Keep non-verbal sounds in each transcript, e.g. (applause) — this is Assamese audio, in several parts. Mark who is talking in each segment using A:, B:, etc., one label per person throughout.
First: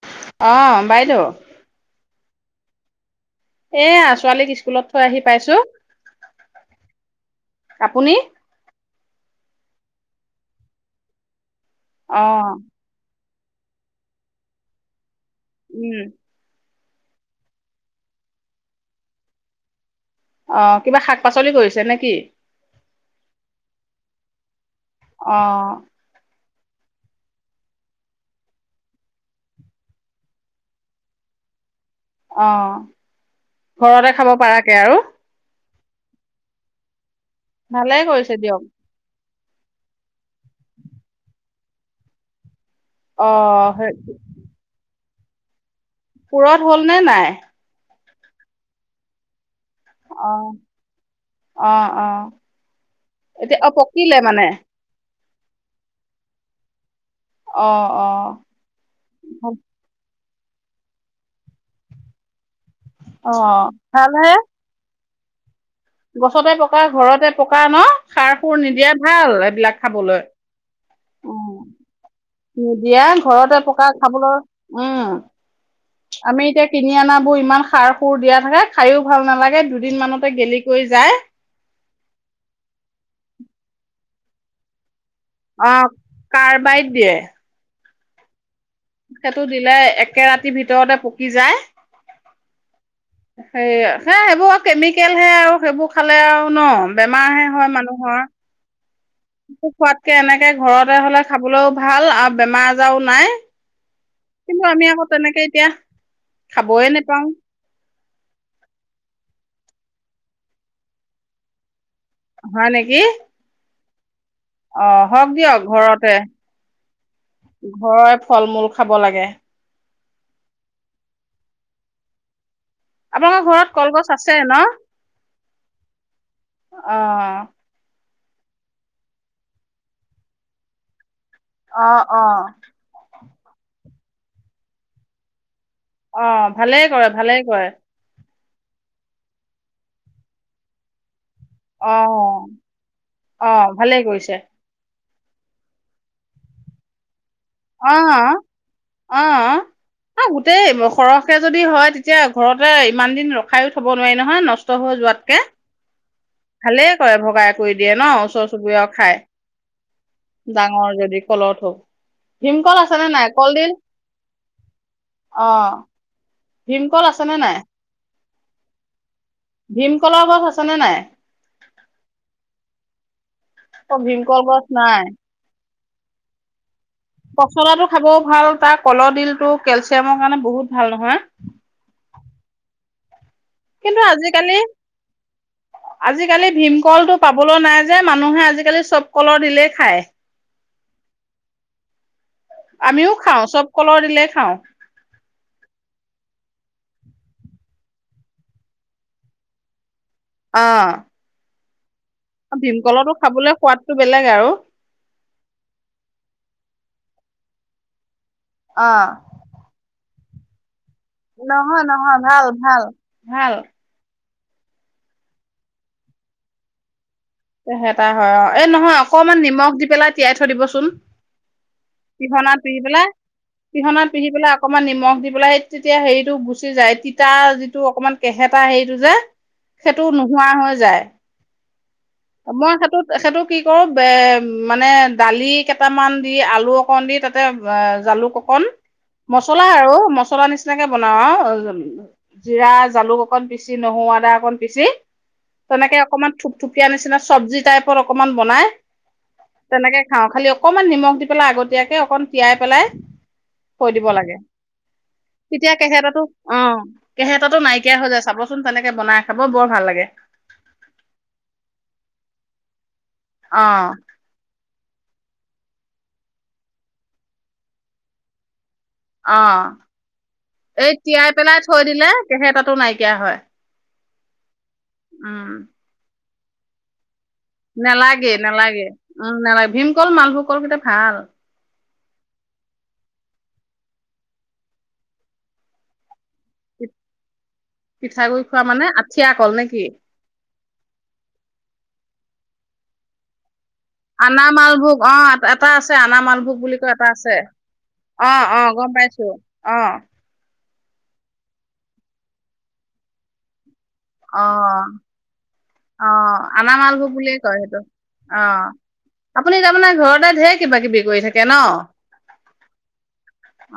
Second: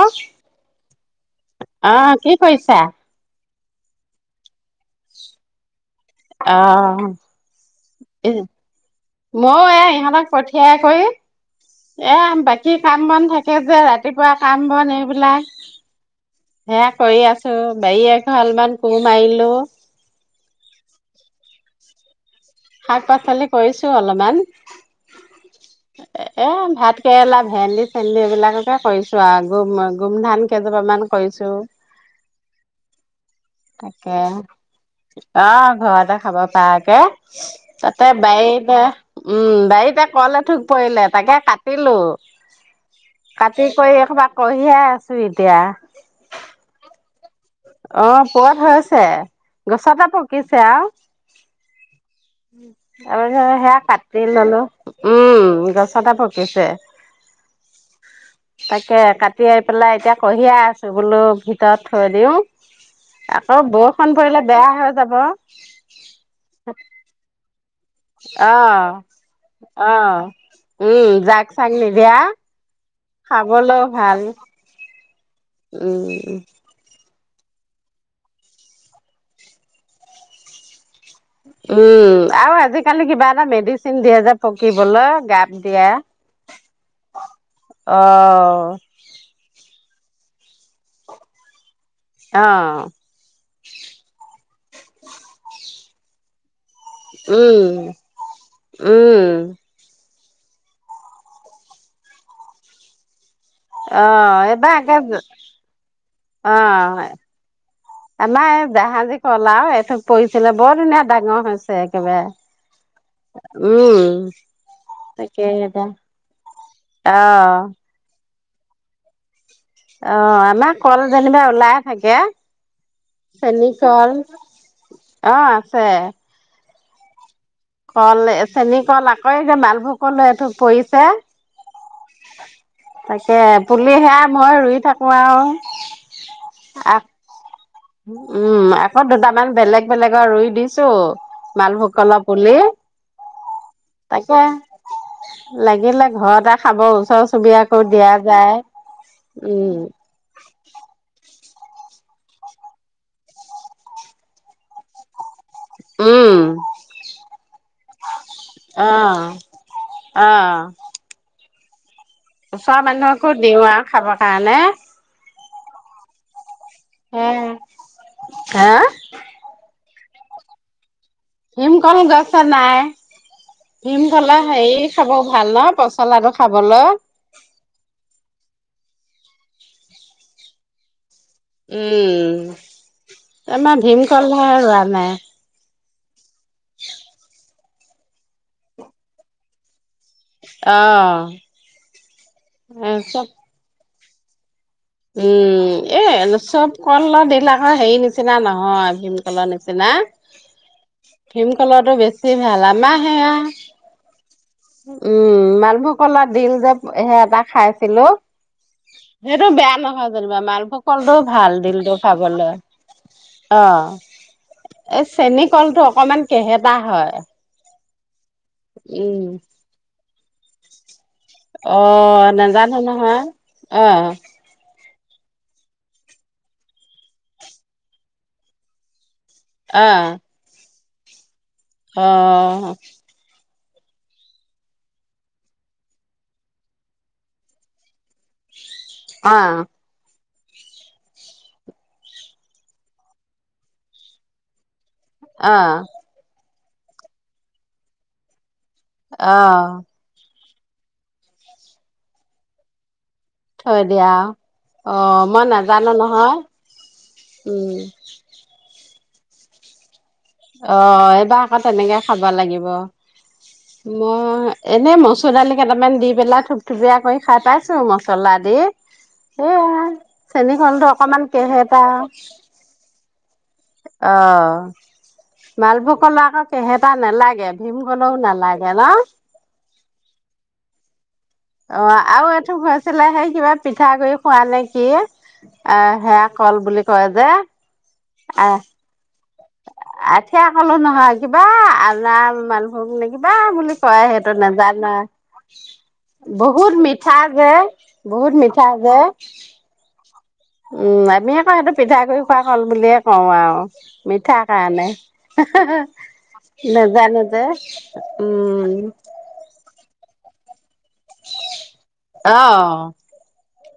A: অ
B: অ বাইদেউ
A: কি কৰিছা
B: এয়া ছোৱালী ইস্কু স্কুলত থৈ আহি পাইছো আপুনি
A: অ ময়ো এ ইহঁতক পঠিয়াই কৰি এ
B: অ',
A: বাকী কাম বন থাকে যে ৰাতিপুৱা কাম বন এইবিলাক
B: উম
A: সেয়া কৰি আছো বাৰী এফাল মান কোৰ মাৰিলো
B: অ কিবা শাক পাচলি কৰিছে নেকি
A: শাক পাচলি কৰিছোঁ অলপমান
B: অ
A: এই ভাত কেৰেলা ভেন্দি চেন্দি এইবিলাককে কৰিছোঁ আৰু গোম গোমধান কেইজোপামান কৰিছোঁ
B: অ ঘৰতে খাব পৰা কে আৰু
A: অ ঘৰতে খাব পাৰাকে
B: ভালে
A: তাতে
B: কৰিছে দিয়ক
A: বাইতে উম বাৰীতে কলে থোক পৰিলে তাকে কাটিলো কাটি
B: অ', সেই
A: কৰি এখোপা কিয়ে আছ (inaudible)
B: পুৰত হ'ল নে নাই
A: অ পুৰত হৈ আছে গছতে
B: অ',
A: পকিছে
B: অ', অ',
A: আৰু আৰু
B: এতিয়া
A: হে
B: অ', পকিলে
A: কাটতি
B: মানে
A: ললো উম গছতে পকিছে
B: অ', অ',
A: তাকে কাটি আহ পেলাই এতিয়া কঢ়িয়াই আছোঁ বোলো ভিতৰত থৈ দিওঁ আকৌ
B: অ',
A: বৰষুণ
B: ভালহে
A: পৰিলে বেয়া হৈ যাব
B: গছতে পকা ঘৰতে (unintelligible) সাৰ
A: অ
B: সুৰ নিদিয়ে ভাল এইবিলাক
A: অ
B: খাবলৈ
A: উম জাগ চাগ নিদিয়া
B: দিয়া ঘৰতে
A: খাবলৈও
B: পকা
A: ভাল
B: খাবলৈ উম
A: উম
B: আমি এতিয়া কিনি আনা বোৰ ইমান সাৰ সুৰ দিয়া থাকে খাইও ভাল নালাগে দুদিন মানতে গেলি কৰি যায়
A: উম আৰু আজিকালি কিবা এটা মেডিচিন দিয়ে যে পকিবলৈ গাপ
B: অ
A: দিয়ে
B: কাৰ্বাইত দিয়ে
A: অ
B: সেইটো দিলে একে ৰাতিৰ ভিতৰতে পকি যায়
A: অ
B: সেই হে সেইবোৰ আৰু কেমিকেল হে আৰু সেইবোৰ পঠালে আও ন বেমাৰহে হয়
A: উম
B: মানুহৰ
A: উম
B: (inaudible) এনেকে ঘৰতে হলে খাবলৈও ভাল আৰু বেমাৰ আজাৰও নাই
A: অ
B: কিন্তু
A: এইবাৰ
B: আমি
A: একে
B: আকৌ তেনেকে এতিয়া
A: অ
B: খাবয়ে নোপাও
A: আমাৰ এই জাহাজী কল আৰু এঠোক পৰিছিলে বৰ ধুনীয়া ডাঙৰ হৈছে একেবাৰে
B: হয় নেকি?
A: উম।
B: অ হওক
A: তাকে
B: দিয়ক
A: এতিয়া
B: ঘৰতে
A: অ
B: ঘৰত ফল মূল খাব লাগে।
A: অ', আমাৰ কল যেনিবা ওলাই থাকে।
B: আপোনালোকৰ ঘৰত কলগছ
A: চেনীকল
B: আছে ন
A: অ', আছে।
B: অ।
A: কল চেনী কল আকৌ যে মালভোগ কল এথোক পৰিছে।
B: অ', অ।
A: আছে পুলি সেয়া মই ৰুই থাকোঁ আৰু।
B: অ', ভালে কৰে ভালে কৰে।
A: উম, আকৌ দুটামান বেলেগ বেলেগৰ ৰুই দিছো। মালভোক কলৰ
B: অ',
A: পুলি
B: অ', ভালেই কৰিছে।
A: তাকে। লাগিলে ঘৰতে খাব ওচৰ চুবুৰীয়াকো
B: অ
A: দিয়া যায়।
B: অ
A: উম,
B: গোটেই সৰহ কে যদি হয় তেতিয়া ঘৰতে ইমান দিন ৰখায়ো থব নোৱাৰি নহয় নষ্ট হৈ যোৱাতকে
A: উম,
B: ভালেই কৰে ভগাই কৰি দিয়ে ন ওচৰ চুবুৰীয়াও খাই।
A: অ',
B: ডাঙৰ যদি কলত থ
A: ওচৰ মানুহকো দিওঁ আ খাবৰ কাৰণে।
B: অ। ভীমকল আছেনে নাই?
A: হেয়া?
B: ভীমকলৰ গছ আছেনে নাই?
A: ভীমকল গছত নাই
B: অ', ভীমকল
A: ভীমকলৰ
B: গছ
A: সেই
B: নাই।
A: খাব ভাল ন পচ হলাটো খাবলে
B: পচলাটো খাবও ভাল তাৰ কলৰ ডিলটো কেলচিয়ামৰ কাৰণে বহুত ভাল নহয়
A: উম আমাৰ ভীমকল হে ৰোৱা নাই
B: আজি আজি কালি ভীমকলটো পাব পাবলৈ নাই যে মানুহে আজিকালি চব কলৰ দিলেই খায়
A: আহ এই
B: আমিও
A: চব
B: খাওঁ কলৰ দিলেই খাওঁ
A: উম এ চব কল দিলাক হেৰি নিচিনা নহয় ভীমকললৰ নিচিনা
B: অহ
A: ভীমকলৰটো বেষ্ট বেছি ভাল আমাৰ
B: সোৱাদটো বেলেগ আৰু।
A: সেয়া উম মালভোগ কলাত দিল যাব। সে এবাৰ খাইছিলোঁ
B: অ',
A: সটো বেয়া নহয় যেনিবা মাল ভোগ কলটো ভাল দিল
B: নহয়
A: তো
B: নহয় ভাল
A: খাবলৈ
B: ভাল। ভাল
A: অ' এ চেনী কলটো অকমান কেহেতা হয়।
B: সে ত (unintelligible) হয় অ' এই নহয়
A: উম
B: অকমান নিমখ দি পেলাই তিয়াই থৈ দিবচোন।
A: অ'
B: পিহনাত
A: নাজানো নহয় আহ।
B: অকণমান নিমখ দি পেলাই সেই তেতিয়া হেৰিটো গুচি যায় তিতা যিটো অকমান কেহেেতটা হেৰিটো যে সেইটো নোহোৱা হৈ যায়।
A: আহ।
B: মই সেইটোত সেইটো কি কৰো ব মানে দালি কেইটামান দি আলু অকণ দি তাতে জালুক অকণ।
A: অ
B: মছলা
A: অ
B: আৰু মছ মচলা নিচিনাকে বনাওঁ আৰু জিৰা জালুক অকণ পিচি নহৰু আদা অকণ পিচি।
A: অ
B: তেনেকে অকমান (inaudible) (inaudible) এতিয়া নিচিনা চব্জি টাইপৰ অকণমান বনাই
A: অ
B: তেনেকে খাওঁ খালি (inaudible) অকমান নিমখ দি পেলাই আগতীয়াকে অকণ তিয়াই পেলাই। থৈ
A: দিয়া
B: দিব
A: আও।
B: লাগে
A: অ মই
B: তেতিয়া
A: নাজানো
B: কেহতো
A: নহয়
B: অ কেহেতো
A: উম
B: নাইকিয়া হৈ যায় চাবচোন। তেনেকে বনাই খাব বৰ ভাল লাগে।
A: অ' এইবাৰ আকৌ তেনেকে খাব লাগিব।
B: অ
A: মই এনে ম (inaudible) চণালী কেইটামান দি পেলাই থুপথুপীয়া কৰি খাই পাইছো মচলা দি। সেয়া
B: অ'
A: চেনীকলটো
B: এই
A: অকমান
B: তিয়াই পেলাই
A: কেহেতা
B: থৈ দিলে কেহেতাতো নাইকিয়া (inaudible) হয়।
A: অ' মালভোগ কলা আক কেহেতা নালাগে। ভীমকলও
B: নালাগে
A: ন
B: নালাগে উম নালাগে ভীম (inaudible) (inaudible) কল মালভোগ কলকেইটা ভাল।
A: অ' আৰু এইটো কৈছিলে সেই কিবা পিঠাগুড় খোৱা নে কি অ' সেয়া কল বুলি
B: পি-
A: কয় যে।
B: পিঠাগুৰি
A: আহ
B: খোৱা মানে আঠ।
A: আঠিয়া কলো নহয় কিবা। মালভোগ নে কিবা বুলি। কয় সেইটো
B: আনা
A: নাজানো
B: মালভোগ অ এটা আছে। আনা মালভোগ
A: বহুত
B: বুলি কয় এটা
A: মিঠা
B: আছে।
A: যে
B: অ
A: বহুত
B: অ
A: মিঠা
B: গম
A: যে
B: পাইছো অ।
A: উম আমিয়ে কওঁ সেইটো পিঠাগুড়ি খোৱা কল বুলিয়ে কওঁ আৰু। মিঠা
B: অ
A: কাৰণে।
B: অ আনামালভোগ
A: নাজানো
B: বুলিয়ে
A: যে
B: কয় সেইটো অ
A: উম
B: আপুনি। ঘৰতে দেৰি।
A: অ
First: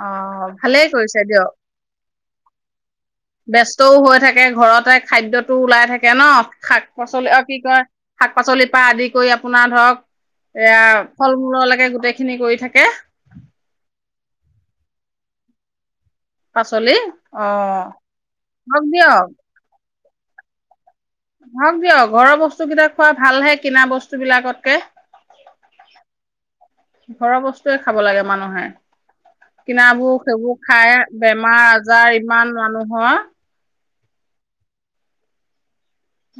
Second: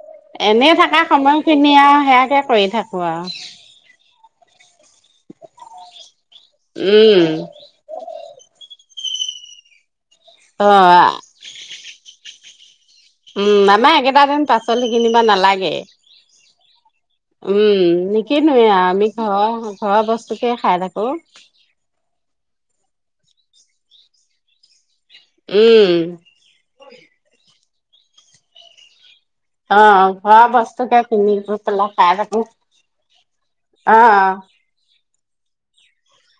B: অ
A: এনে
B: ভালেই
A: থকা
B: কৰিছে দিয়ক
A: সময়খিনি আৰু সেয়াকে কৰি থাকো আৰু।
B: তাকে ঘৰতে খাদ্যয়তো ওলাই থাকে ন। শাক
A: উম,
B: পাচলি আৰু কি কয় শাক পাচলিৰ পৰা আদি। কৰি আপোনাৰ ধৰক। এয়া
A: অ',
B: ফল মূললৈকে গোটেই। খিনি কৰি থাকে।
A: লাগে।
B: পাচলি অ
A: উম নিকিনুৱে
B: হওক
A: আমি। ঘৰৰ বস্তুকে খাই থাক।
B: ভক দিয় ঘৰৰ বস্তু। বস্তু কেইটা খোৱা ভাল হে কিনা বস্তুবলাকতকে।
A: উম।
B: য়ে খাব লাগে মানুহে।
A: অ',
B: কিনাবোৰ
A: ঘৰৰ
B: সেইবোৰ খাই
A: বস্তুকে কিনি গৈ
B: বেমাৰ আজাৰ ইমান মানুহৰ।
A: অ'হ।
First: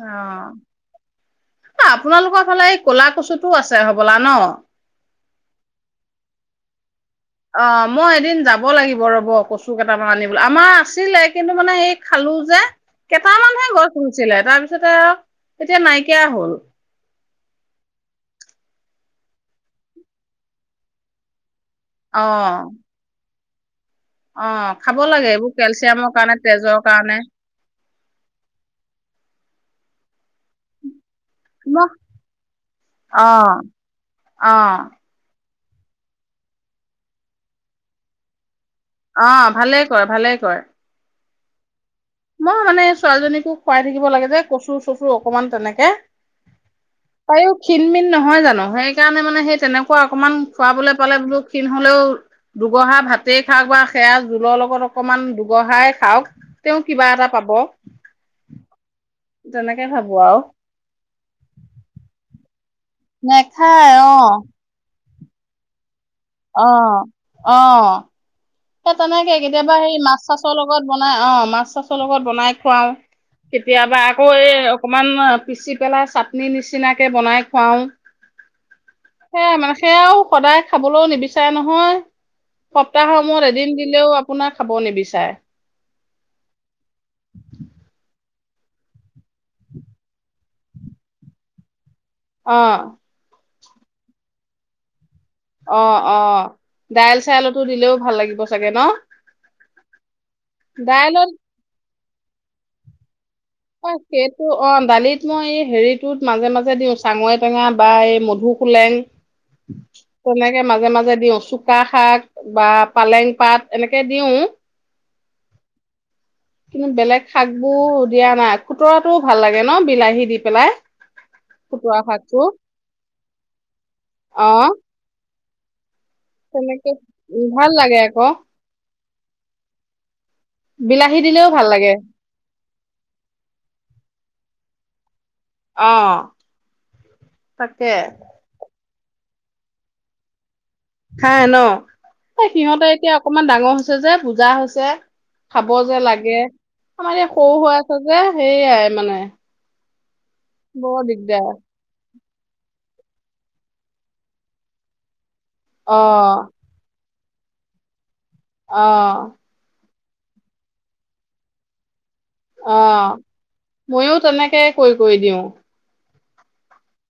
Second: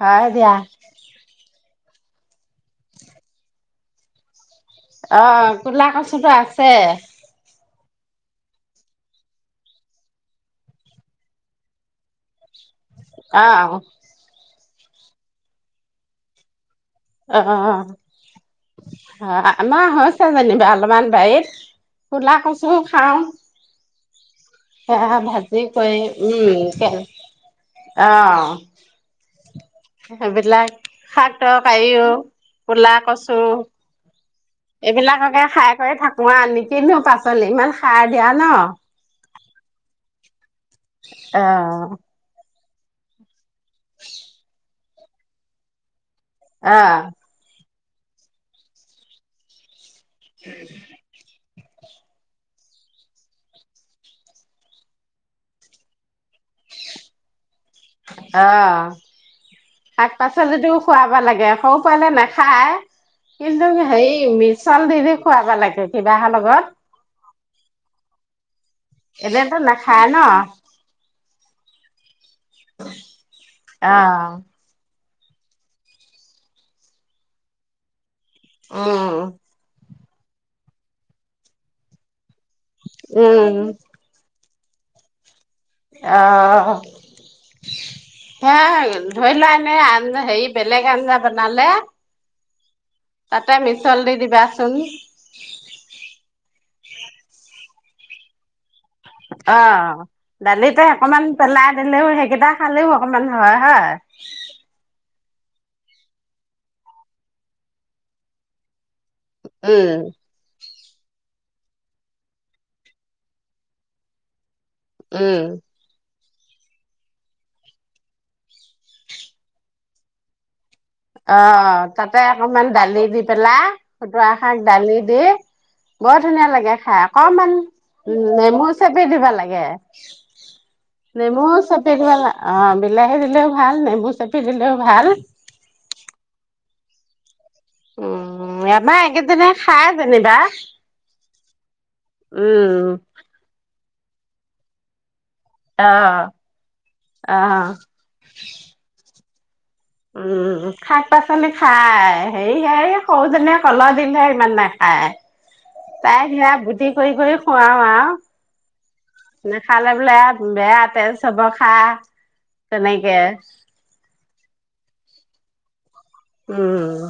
B: অ'হ আপোনালোকৰ ফালে এই ক'লা কচুটো আছে হবলা ন।
A: অ কোলা কচুটো আছে।
B: অ মই এদিন যাব লাগিব। ৰ'ব কচু কেইটামান আনিবলৈ আমাৰ আছিলে কিন্তু মানে এই খালো। যে
A: অ',
B: কেইটামানহে
A: অ',
B: গছ ৰুইছিলে তাৰ পিছত। তছতে আৰু এতিয়া নাইকিয়া হ'ল।
A: অ অ আমাৰ হৈছে যেনিবা অলপমান বাৰীত।
B: অ
A: কোলা কছো খাওঁ।
B: অ খাব
A: সেয়া
B: লাগে এইবোৰ
A: ভাজি কৰি
B: কেলচিয়ামৰ কাৰণে তেজৰ
A: উম,
B: কাৰণে।
A: আবিল হট।
B: মই
A: পও কলা কচু
B: অ', অ',
A: এইবিলাককে খাই। থাকোৱা আ নিকিনো পাচলি ইমান সাৰ দিয়া ন
B: অ' ভালে কৰে ভালে কৰে।
A: অ'।
B: মই মানে ছোৱালীজনীকো পাই থাকিব লাগে যে কচু চফু অকমান তেনেকে
A: আহ।
B: ক্ষণমিন নহয় জানো সেইকাৰণে মানে সেই তেনেক অকণমান খোৱাবলৈ পালে বোলো ক্ষীণ হলেও দুগহা ভাতেই খাওক বা সেয়া জোলৰ লগত অকমান দুগহাই খাওক তেওঁ কিবা এটা পাব।
A: আহ।
B: তেনেকে
A: শাক
B: ভাবো আৰু।
A: পাচলিতোও খুৱাবা লাগে সৰু পোৱালে নাখ হা কিল দে
B: নেখায়
A: হেই মিচাল দ দে খুৱাবা লাগে কিবাহৰ লগত
B: আহ আহ। সেই তেনেকে
A: এনেতো
B: কেতিয়াবা সেই
A: নাখায় ন
B: মাছ চাছৰ লগত বনাই অ' মাছ চাছ (inaudible) লগত বনাই খুৱাও
A: অ
B: কেতিয়াবা আকৌ এই অকণমান পিচি পেলাই চাটনি নিচিনাকৈ বনাই খুৱাওঁ।
A: উম
B: সেয়া মানে সেয়াও সদায় খাবলৈও নিবিচাৰে নহয় সপ্তাহৰ অসমত
A: উম
B: এদিন দিলেও আপোনাক খাব নিবিচাৰে।
A: আহ। হে ধৰি লোৱা এনে আঞ্জা হেৰি বেলেগ আঞ্জা বনালে
B: অ'।
A: তাটা মিছল দি দিবাচোন
B: অ অ দাইল চাইলতো দিলেও ভাল লাগিব চাগে ন?
A: অ' দালিতে অকমান
B: দাইলত
A: পেলাই সেইকেইটা খালেও অকণমান
B: অ' সেইটো অ' দালিত। মই এই হেৰিটোত মাজে মাজে দিওঁ চাঙৰি টেঙা বা এই মধুসোলেং
A: উম,
B: তনোকে মাজে মাজে দিও চুকা শাক বা পালেং পাত এনেকে দিওঁ
A: উম
B: কিন্তু বেলেগ শাক বোৰ দিয়া নাই খুতৰাটোও ভাল লাগে ন বিলাহী দি পেলাই
A: অ
B: খুতৰা
A: তাতে
B: শাকটো
A: অকমান দালি দি পেলাই খুতৰা
B: অ
A: শাক দালি দি বৰ ধুনীয়া লাগে
B: তেনেকে
A: খাই
B: উ
A: অকণমান
B: ভাল লাগে
A: উম
B: আকৌ
A: নেমু চ পিন্ধিবা লাগে
B: বিলাহী দিলেও
A: নেমুও
B: ভাল লাগে
A: চেপি দিবাল অ বিলাহী দিলেও ভাল নেমু চেপি দিলেও ভাল
B: অ তাকে
A: েইজনে খাই যেনিবা
B: হা ন এ
A: উম,
B: সিহঁতে এতিয়া অকনমান ডাঙৰ যে পূজা হৈছে খাব যে
A: অ',
B: লাগে আমাৰ ই সৰু
A: অ'।
B: হৈ আছে যে সেইয়াই মানে
A: উম
B: বৰ
A: শাক পাচলি
B: দিগদাৰ
A: খাই সে হ সৰুজনে কলহ দিলে ইমান নাখায়
B: অ
A: তাই সেৰা বুদ্ধি হৈ গ খুৱাও আ
B: অ
A: বলে বেয়া তেল চব খা
B: অ
A: তেনেকে
B: মইয়ো তেনেকে কৰিৈ কৰি দিওঁ অ
A: উম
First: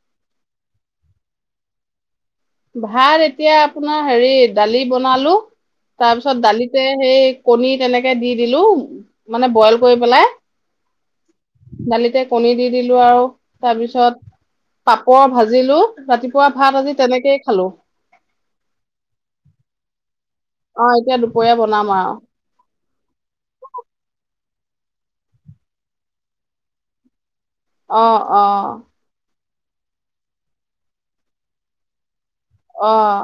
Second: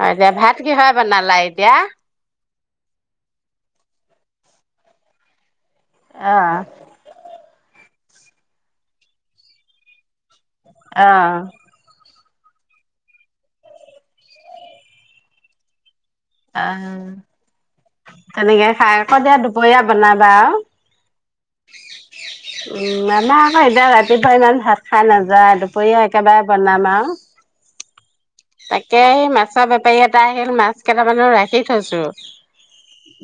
A: অ এতিয়া ভাত কি হয় বনালা এতিয়া
B: ভাত এতিয়া আপোনাৰ হেৰি দালি বনালো তাৰপিছত
A: অ
B: দালিতে সেই কণী তেনেকে দি দিলো মানে বইল কৰি পেলাই
A: অঁ
B: দালিতে কণী দি দিলোঁ আৰু তাৰপিছত পাপৰ ভাজিলোঁ
A: অ তেনেকে খাই আকৌ দিয়া দুপৰীয়া বনাবা আৰু
B: অ এতিয়া দুপৰীয়া বনাম আৰু
A: উ আম আকৌ এতিয়া ৰাতি ধ ইমান ভাত খাই নাযায় দুপৰীয়া একেবাৰে বনাম আৰু
B: অ অ
A: তাকে আহি মাছ বেপাৰী এটা আহিল মাছ কেইটামানো ৰাখি থৈছো
B: আহ।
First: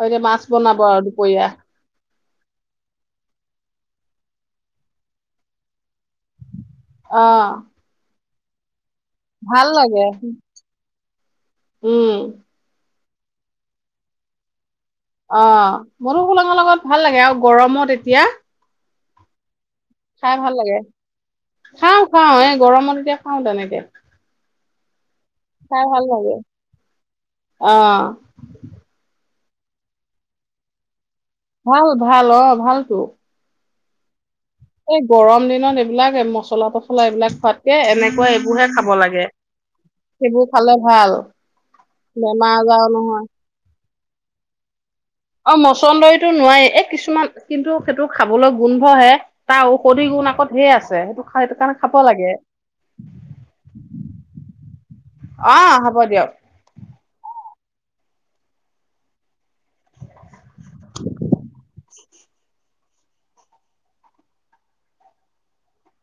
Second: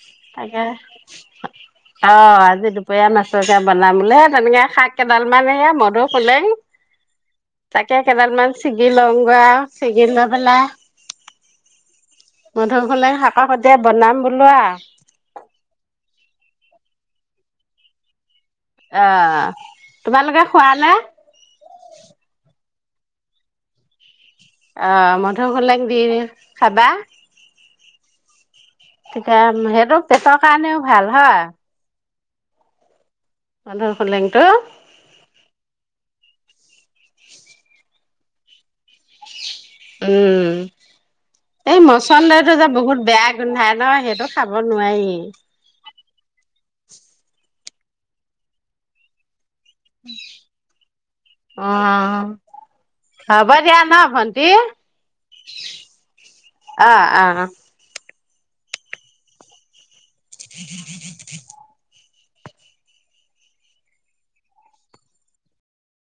B: আৰু এতিয়া মাছ
A: তাকে
B: বনাব আৰু দুপৰীয়া
A: অ' আজি দুপৰীয়া মাছকীয়া বনাম বোলেহে তেনেকে শাক কেইডাল মান সে মধুসোলেং।
B: অ
A: তাকে (unintelligible) কি লং
B: ভাল লাগে
A: চেগধ পেল
B: উম
A: মধ শাক খতি বনাম বোলো আৰু
B: অ' মনুসোলাঙৰ লগত ভাল লাগে আৰু গৰমত এতিয়া।
A: আহ।
B: খাই
A: তোমালোকে
B: ভাল
A: খোৱা
B: লাগে
A: নে
B: খাওঁ খাও এ গৰমত। দেখাও তেনেকে
A: অ' ম মধূসোলেং
B: খাই
A: দি
B: ভাল লাগে
A: খাবা।
B: অ
A: স সেইটো পেটৰ কাৰণেও ভাল। হা
B: ভাল ভাল অ' ভালতো।
A: মধুসোলেংটো
B: এই গৰম দিনত এইবিলাক মচলা তছলা এইবিলাক খোৱাতকে এনেকুৱা এইবোৰহে খাব লাগে। সেইবোৰ খালে ভাল
A: উম এই
B: বেমাৰ
A: মচন্দিৰিতটো যে
B: আজাৰো
A: বহুত
B: নহয়
A: বেয়া গোন্ধাই ন সেই টো খাব নোৱাৰি
B: অ' মছন্দৰীতো নোৱাৰি এ কিছুমান কিন্তু সেইটো খাবলৈ গোন্ধহে তাৰ ঔষধি গুণ আক ঢেৰ আছে সেইটো সেইটো
A: অ
B: কাৰণে খাব লাগে।
A: হ'ব দিয়া ন ভন্টি
B: আহ হব
A: অ
B: দিয়ক।
A: অ'। (inaudible)